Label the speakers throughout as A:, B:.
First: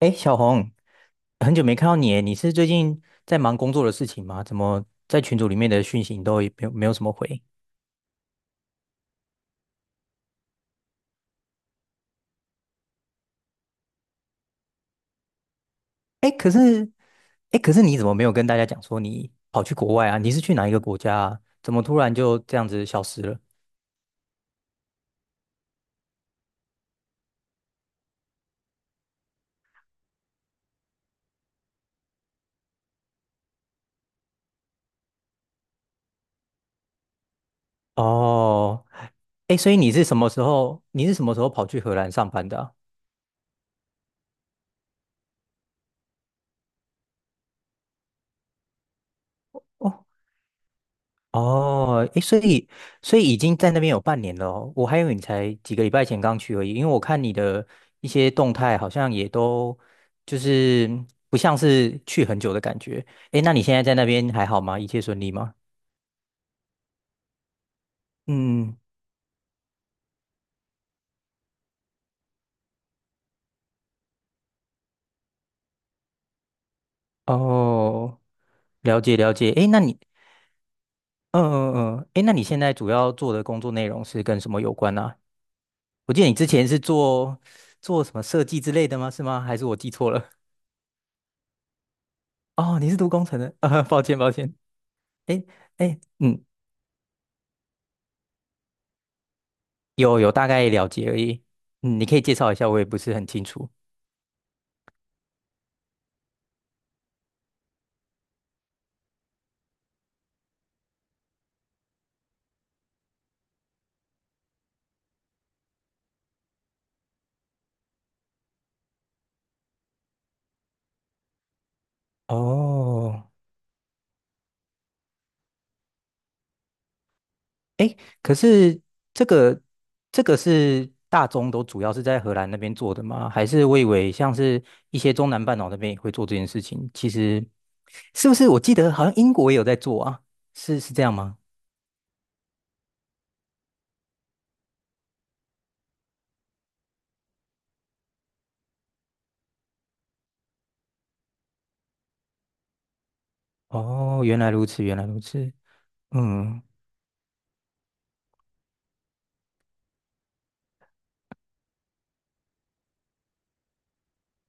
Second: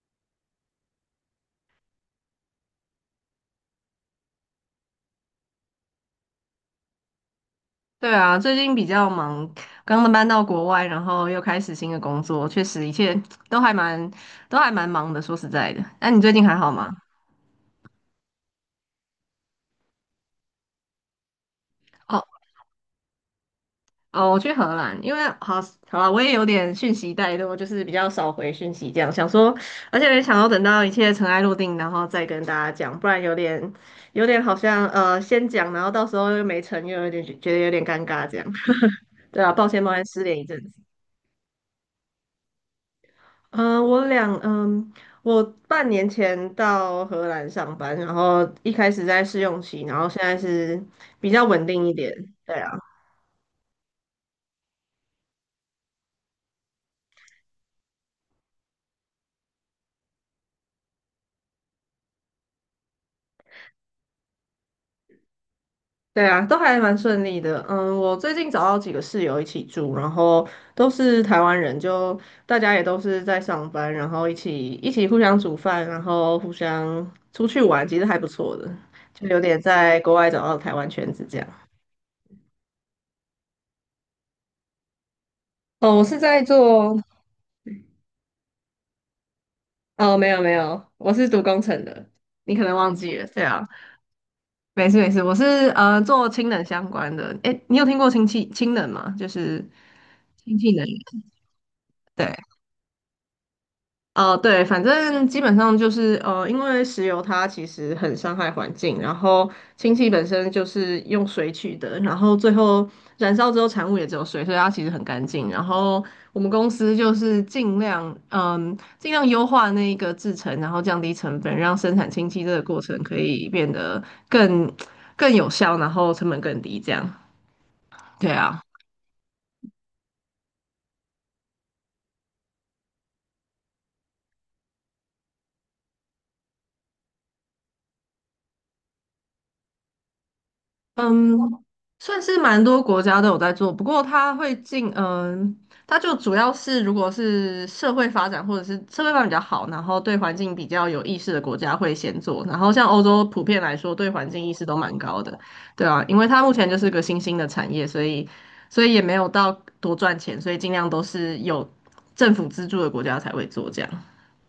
A: 哎，小红，很久没看到你耶，你是最近在忙工作的事情吗？怎么在群组里面的讯息你都也没有什么回？
B: 对啊，最近比较忙，刚刚搬到国外，然后又开始新的工作，确实一切都还蛮都还蛮忙的。说实在的，你
A: 哎，
B: 最近
A: 可
B: 还好吗？
A: 是哎，可是你怎么没有跟大家讲说你跑去国外啊？你是去哪一个国家啊？怎么突然
B: 哦
A: 就这样子消失了？
B: 哦，我去荷兰，因为好好了，我也有点讯息怠惰，就是比较少回讯息，这样想说，而且也想要等到一切尘埃落定，然后再跟大家讲，不然有点好像先讲，然后到时候又没成，又有点觉得有点尴尬这样。
A: 哦，
B: 对啊，
A: 哎，
B: 抱
A: 所以
B: 歉
A: 你
B: 抱
A: 是
B: 歉，
A: 什
B: 失
A: 么
B: 联
A: 时
B: 一阵
A: 候？
B: 子。
A: 你是什么时候跑去荷兰上班的啊？
B: 嗯，我俩，嗯，我半年前到荷兰上班，然后一开始在试用期，然
A: 哦
B: 后现在是比较稳定一
A: 哦，
B: 点。
A: 诶，所
B: 对
A: 以
B: 啊，
A: 所以已经在那边有半年了哦，我还以为你才几个礼拜前刚去而已，因为我看你的一些动态好像也都就是不像是去很久的感觉。诶，那你现在在那边还好吗？一切顺利吗？
B: 对啊，都还蛮顺利的。嗯，我最近找
A: 嗯，
B: 到几个室友一起住，然后都是台湾人，就大家也都是在上班，然后一起互相煮饭，然后互相出去玩，其实还
A: 哦，
B: 不错的，
A: 了解
B: 就
A: 了
B: 有
A: 解。
B: 点
A: 诶，
B: 在国外找到台湾圈子这
A: 嗯
B: 样。
A: 嗯嗯，诶，那你现在主要做的工作内容是跟什么有关呢啊？
B: 哦，我
A: 我
B: 是
A: 记得你
B: 在
A: 之前是
B: 做
A: 做什么设计之类的吗？是吗？还是我记错
B: 哦，没
A: 了？
B: 有没有，我是读工程的。你 可能
A: 哦，你
B: 忘
A: 是读
B: 记
A: 工
B: 了，
A: 程
B: 对
A: 的，
B: 啊，
A: 啊，抱歉抱歉。
B: 没事没事，我
A: 哎
B: 是
A: 哎，
B: 做
A: 嗯，
B: 氢能相关的。诶，你有听过氢气氢能吗？就是
A: 有大
B: 氢
A: 概
B: 气能
A: 了
B: 源，
A: 解而已。嗯，你可以
B: 对。
A: 介绍一下，我也不是很清楚。
B: 哦，对，反正基本上就是因为石油它其实很伤害环境，然后氢气本身就是用水取的，然后最后燃烧之后产物也只有水，所以它其实很干净。然后我们公司就是尽量优化那一个制成，然后降低成本，让生产氢气这个过程可
A: 哦，
B: 以变得更更有效，然后成本更低，这样。对
A: 可
B: 啊。
A: 是这个这个是大宗都主要是在荷兰那边做的吗？还是我以为像是一些中南半岛那边也会做这件事情？其实是不是我记得好像英国也有在做啊？是这样吗？
B: 嗯，算是蛮多国家都有在做，不过它会进，嗯，它就主要是如果是社会发展或者是社会发展比较好，然后对环境比较有意识的国家会先做，然后像欧洲普遍来说对
A: 哦，
B: 环
A: 原
B: 境
A: 来
B: 意识
A: 如
B: 都
A: 此，
B: 蛮
A: 原来如
B: 高的，
A: 此。
B: 对啊，因为它目
A: 嗯。
B: 前就是个新兴的产业，所以也没有到多赚钱，所以尽量都是有政府资助的国家才会做这样，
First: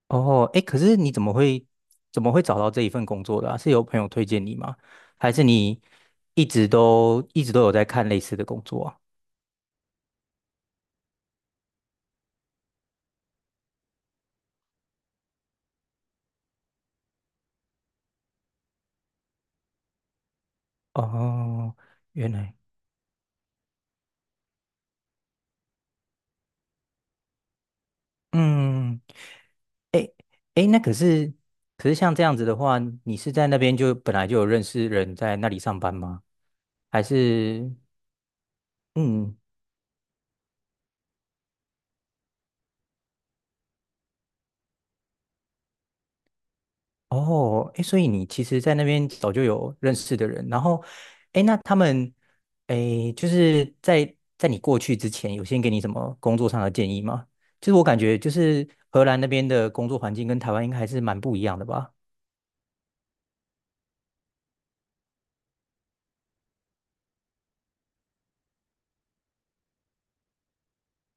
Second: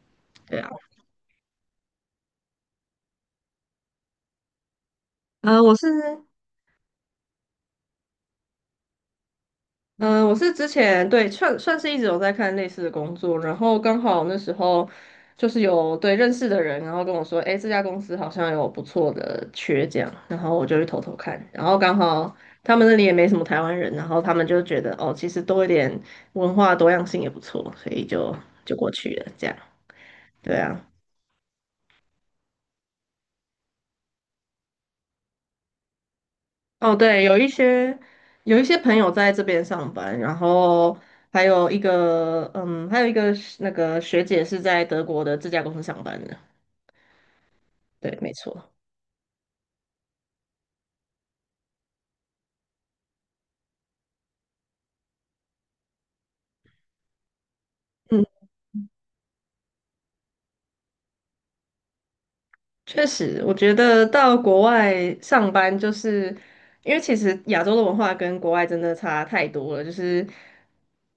A: 哦，
B: 对
A: 哎，
B: 啊，
A: 可是你怎么会找到这一份工作的啊？是有朋友推荐你吗？还是
B: 我
A: 你
B: 是。
A: 一直都有在看类似的工作啊？
B: 嗯，我是之前对算是一直有在看类似的工作，然后刚好那时候就是有对认识的人，然后跟我说，诶，这家公司好像有不错的缺这样，然后我就去偷偷看，然
A: 哦，
B: 后刚
A: 原
B: 好
A: 来，
B: 他们那里也没什么台湾人，然后他们就觉得哦，其实多一点文化多样性也不错，所以就过
A: 嗯，
B: 去了这样，
A: 哎
B: 对
A: 哎，那
B: 啊。
A: 可是像这样子的话，你是在那边就本来就有认识人在那里上班吗？
B: 哦，
A: 还
B: 对，有一
A: 是
B: 些有一些朋友在
A: 嗯？
B: 这边上班，然后还有一个那个学姐是在德国的这家公司上班的。
A: 哦，哎，所以
B: 对，
A: 你
B: 没
A: 其实，
B: 错。
A: 在那边早就有认识的人，然后，哎，那他们，哎，就是在你过去之前，有先给你什么工作上的建议吗？就是我感觉，
B: 嗯，
A: 就是荷兰那边的工作环境跟台湾应该还是蛮不一样的吧？
B: 确实，我觉得到国外上班，就是因为其实亚洲的文化跟国外真的差太多了，就是。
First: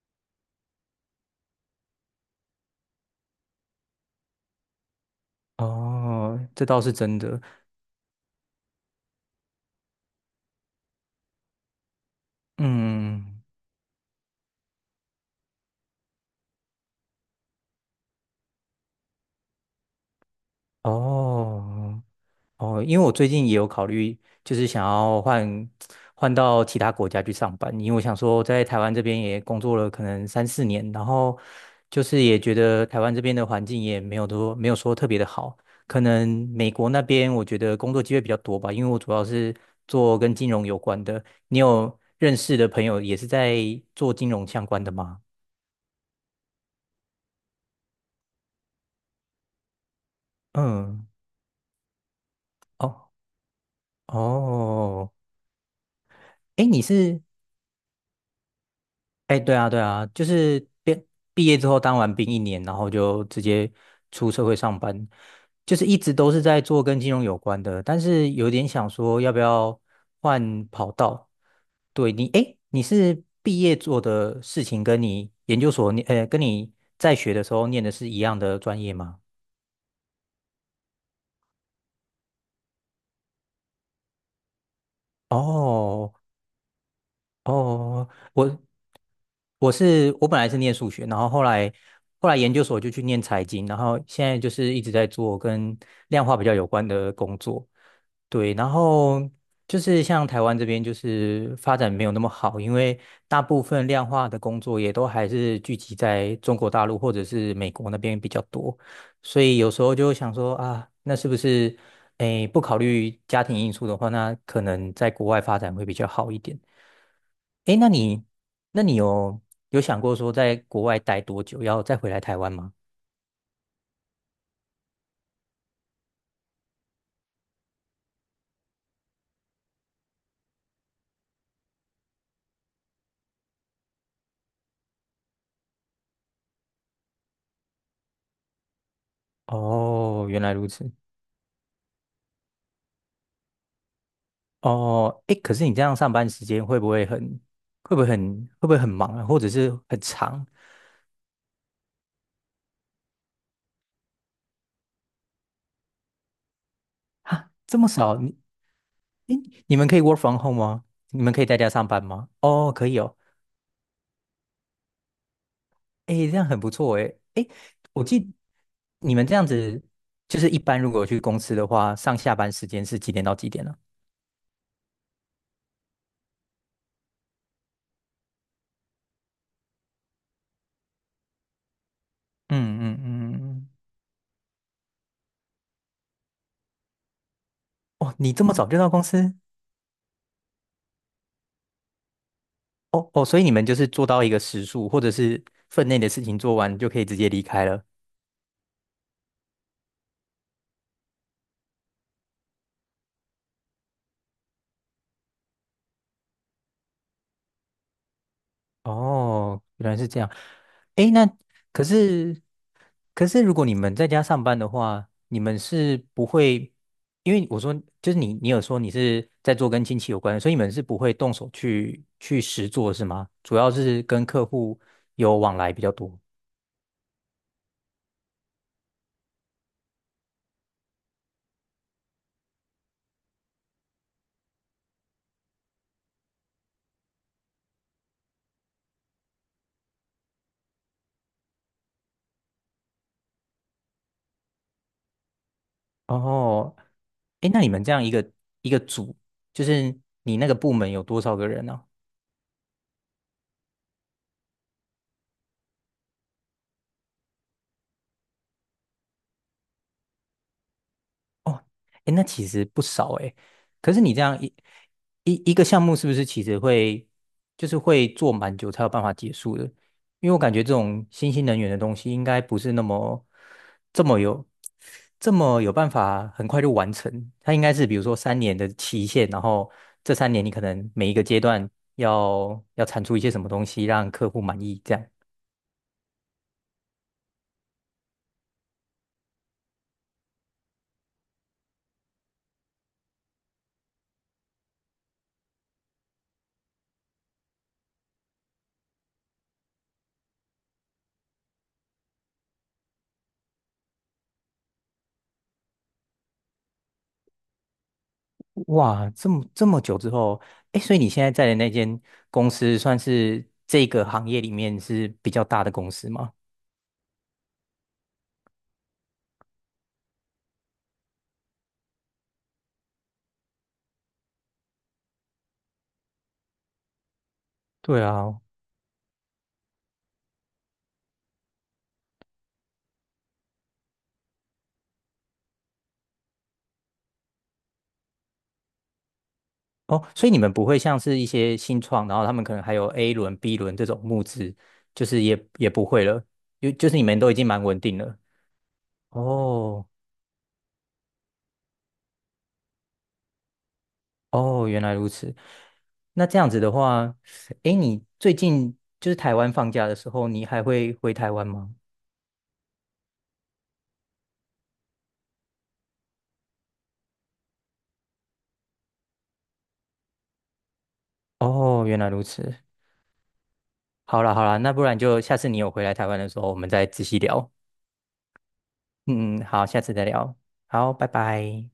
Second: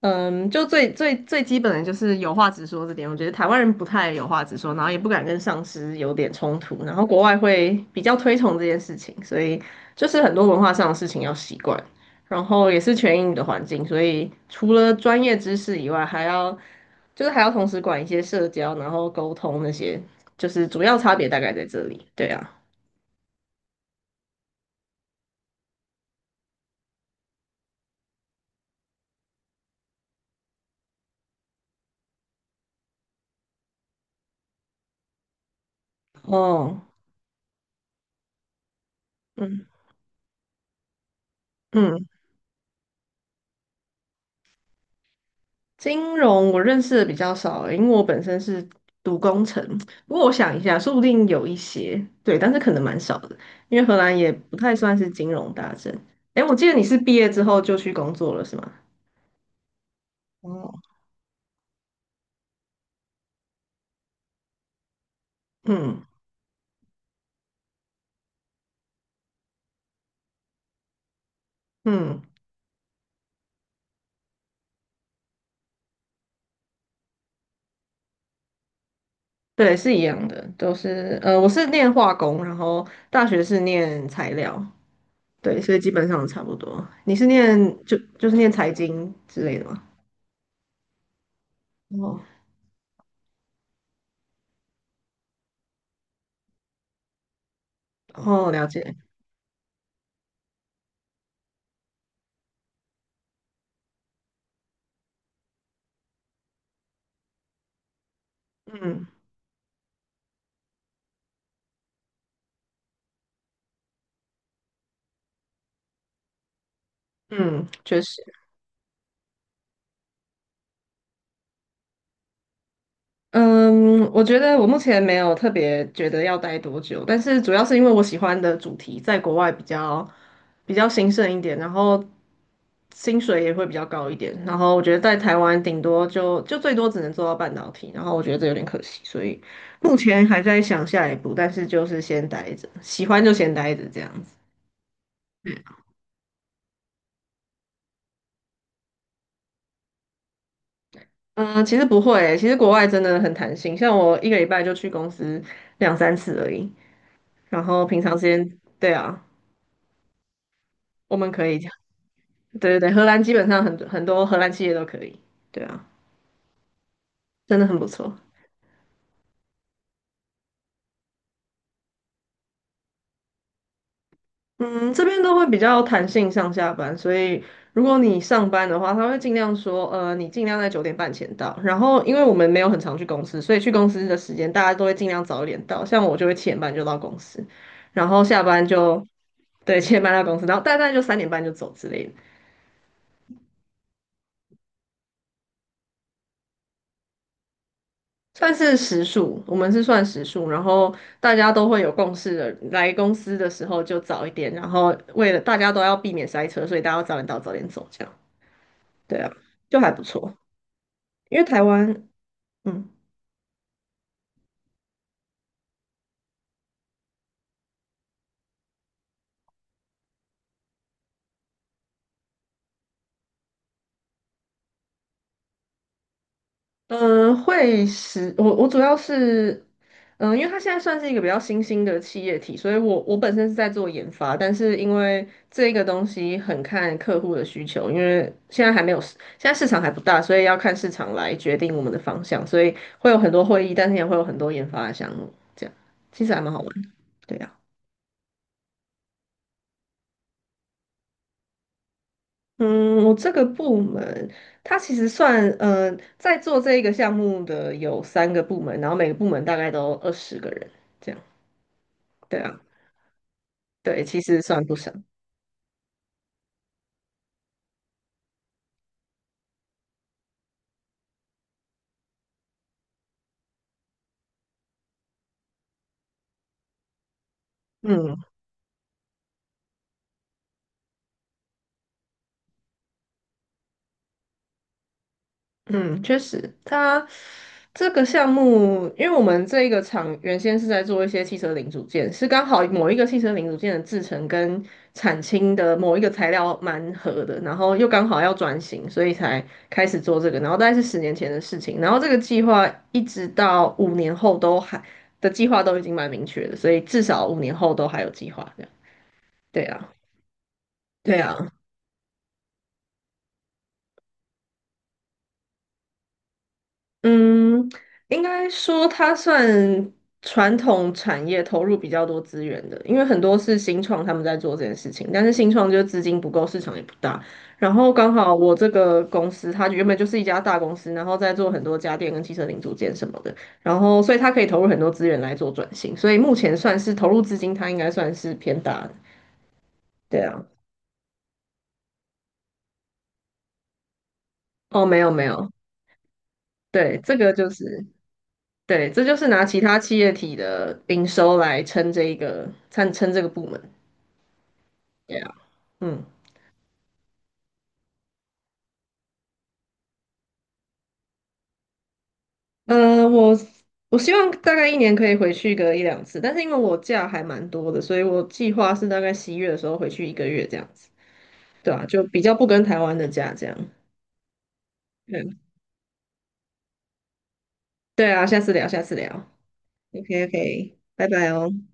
B: 嗯，就最基本的就是有话直说这点，我觉得台湾人不太有话直说，然后也不敢跟上司有点
A: 哦，
B: 冲
A: 这倒
B: 突，
A: 是
B: 然后
A: 真
B: 国外
A: 的。
B: 会比较推崇这件事情，所以就是很多文化上的事情要习惯，然后也是全英语
A: 嗯，
B: 的环境，所以除了专业知识以外，还要同时管一些社交，然后沟通那些，就是主要差别大概在这
A: 哦，
B: 里。对啊，
A: 哦，因为我最近也有考虑，就是想要换到其他国家去上班，因为我想说在台湾这边也工作了可能3、4年，然后就是也觉得台湾这边的环境也没有多没有说特别的好，可能美
B: 哦，
A: 国那边我觉得工作机会比较多吧，因为我主要是
B: 嗯
A: 做跟金融有关的。你有
B: 嗯。
A: 认识的朋友也是在做金融相关的吗？
B: 金融我认识的比较少，因为我本身是读工程。不过我想一下，说不
A: 嗯，
B: 定有一些，对，但是可能蛮
A: 哦
B: 少的，因为荷兰也不太算是
A: 哦，
B: 金融大镇。诶，我
A: 哎，
B: 记得你是毕业之后就去工作了，是吗？
A: 哎，对啊，对啊，就是
B: 哦，
A: 毕业之后当完兵一年，然后就直接出社会上班，就是一
B: 嗯
A: 直都是在做跟金融有关的，但是有点想说要不要换跑道。
B: 嗯，
A: 哎，你是毕业做的事情跟你研究所念，呃，跟你在学的时候念的是一样的专业吗？
B: 对，是一样的，都是我是念化工，然后大学是念材料，对，所以基本
A: 哦
B: 上差不多。你是念
A: 哦，
B: 就是念
A: 我
B: 财经之类的
A: 我
B: 吗？
A: 是我本来是念数学，然后后来
B: 哦，
A: 后来研究所就去念财经，然后现在就是一直在做跟量化比较有关的工作。
B: 哦，
A: 对，
B: 了
A: 然
B: 解，
A: 后就是像台湾这边就是发展没有那么好，因为大部分量化的工作也都还是聚集在中国大陆或者是美国那边比较多，
B: 嗯
A: 所以有时候就想说啊，那是不是诶不考虑家庭因素的话，那可能在国外发展会比较好一点。
B: 嗯，
A: 诶，那
B: 确实。
A: 你那你有想过说在国外待多久，要再回来台湾吗？
B: 嗯，我觉得我目前没有特别觉得要待多久，但是主要是因为我喜欢的主题在国外比较兴盛一点，然后薪水也会比较高一点，然后我觉得在台湾顶多就最多只能做到半导体，然后我觉得这有点可惜，所以目前
A: 哦，
B: 还
A: 原来
B: 在
A: 如
B: 想
A: 此。
B: 下一步，但是就是先待着，喜欢就先待着这样子。
A: 哦，诶，可是你这样上班时间会不会很忙啊，或者是很长
B: 嗯，其实不会欸其实国外真的很弹性，像我一个礼拜就去公司两三次而已，
A: 啊？
B: 然
A: 这
B: 后
A: 么
B: 平常
A: 少，
B: 时间，对啊，
A: 诶，你们可以 work from home 吗？
B: 我
A: 你
B: 们
A: 们可以
B: 可
A: 在
B: 以。
A: 家上班吗？哦，
B: 对对
A: 可
B: 对，
A: 以
B: 荷
A: 哦。
B: 兰基本上很多荷兰企业都可以，对啊，
A: 诶，这样很不错诶。诶，
B: 真的很不
A: 我
B: 错。
A: 记你们这样子，就是一般如果去公司的话，上下班时间是几点到几点呢？
B: 嗯，这边都会比较弹性上下班，所以如果你上班的话，他会尽量说，你尽量在9:30前到。然后，因为我们没有
A: 嗯
B: 很
A: 嗯
B: 常去公
A: 嗯
B: 司，所以
A: 嗯，嗯
B: 去公司的时间大家都会尽量早一点到。像我就会七点半就到公司，然
A: 哦，
B: 后
A: 你
B: 下
A: 这么
B: 班
A: 早就到公
B: 就
A: 司？
B: 对七点半到公司，然后大概就3:30就走之类的。
A: 哦哦，所以你们就是做到一个时数，或者是分内的事情做完就可以直接离开了。
B: 算是时数，我们是算时数，然后大家都会有共识的。来公司的时候就早一点，然后为了大家都要避免塞车，所以大家要早点到，早点走，这样。对啊，
A: 哦，
B: 就还
A: 原来
B: 不
A: 是这样。
B: 错。
A: 诶，那
B: 因为台
A: 可
B: 湾，
A: 是
B: 嗯，
A: 可是如果你们在家上班的话，你们是不会，因为我说就是你有说你是在做跟亲戚有关的所以你们是不会动手去实做是吗？主要是跟客户有往来比较多。
B: 嗯，会使我主要是，嗯，因为它现在算是一个比较新兴的企业体，所以我本身是在做研发，但是因为这个东西很看客户的需求，因为现在市场还不大，所以要看市场来决定我们的方向，所以会有很多会议，但是也会有很多研发的项目，这样其实还蛮好玩，
A: 哦，
B: 对
A: 诶，
B: 啊。
A: 那你们这样一个组，就是你那个部门有多少个人呢？
B: 嗯，我这个部门，它其实算，在做这一个项目的有三个部门，然后每个部门大概都20个人，这样。
A: 哦，哎，那
B: 对
A: 其
B: 啊。
A: 实不少哎。可是
B: 对，
A: 你
B: 其
A: 这样
B: 实
A: 一
B: 算不少。
A: 一一个项目，是不是其实会就是会做蛮久才有办法结束的？因为我感觉这种新兴能源的东西，应该不是那么这么有这么有办法很快就完成。它应该是比如说
B: 嗯
A: 三年的期限，然后这三年你可能每一个阶段要产出一些什么东西，让客户满意，这样。
B: 嗯，确实，它这个项目，因为我们这一个厂原先是在做一些汽车零组件，是刚好某一个汽车零组件的制成跟产氢的某一个材料蛮合的，然后又刚好要转型，所以才开始做这个。然后大概是10年前的事情，然后这个计划一直到五年后都还的计划都已经蛮明确的，所以至少五年后都还有计划这样。
A: 哇，这么
B: 对
A: 这么
B: 啊，
A: 久之后，哎，所以你
B: 对
A: 现在在
B: 啊。
A: 的那间公司算是这个行业里面是比较大的公司吗？
B: 嗯，应该说它算传统产业投入比较多资源的，因为很多是新创他们在做这件事情，但是新创就是资金不够，市场也不大。然后
A: 对
B: 刚好
A: 啊，
B: 我这个公司，它原本就是一家大公司，然后在做很多家电跟汽车零组件什么的，然后所以它可以投入很多资源来做转型，所以目前算是投入资金，它应该算是偏大的。
A: 哦，
B: 对
A: 所以你
B: 啊，
A: 们不会像是一些新创，然后他们可能还有 A 轮、B 轮这种募资，
B: 哦，没
A: 就
B: 有
A: 是
B: 没
A: 也
B: 有，
A: 也不会了，就是
B: 对，
A: 你
B: 这
A: 们都
B: 个
A: 已经
B: 就
A: 蛮稳
B: 是。
A: 定了。
B: 对，这就是拿其他
A: 哦
B: 企业体的营收来撑这一个，撑这个部门。
A: 哦，原来如
B: 对啊，
A: 此。
B: 嗯，
A: 那这样子的话，哎，你最近就是台湾放假的时候，你还会回台湾吗？
B: 呃，我我希望大概一年可以回去个一两次，但是因为我假还蛮多的，所以我计划是大概11月的时候回去一个月这样子。对啊，
A: 哦，原
B: 就
A: 来
B: 比
A: 如
B: 较不
A: 此。
B: 跟台湾的假这样。
A: 好啦好啦，那不然就下
B: 嗯，
A: 次你有回来台湾的时候，我们再仔细聊。
B: 对啊，下次聊，下次聊。
A: 嗯，好，下次再
B: OK
A: 聊。
B: OK，
A: 好，拜
B: 拜拜哦。
A: 拜。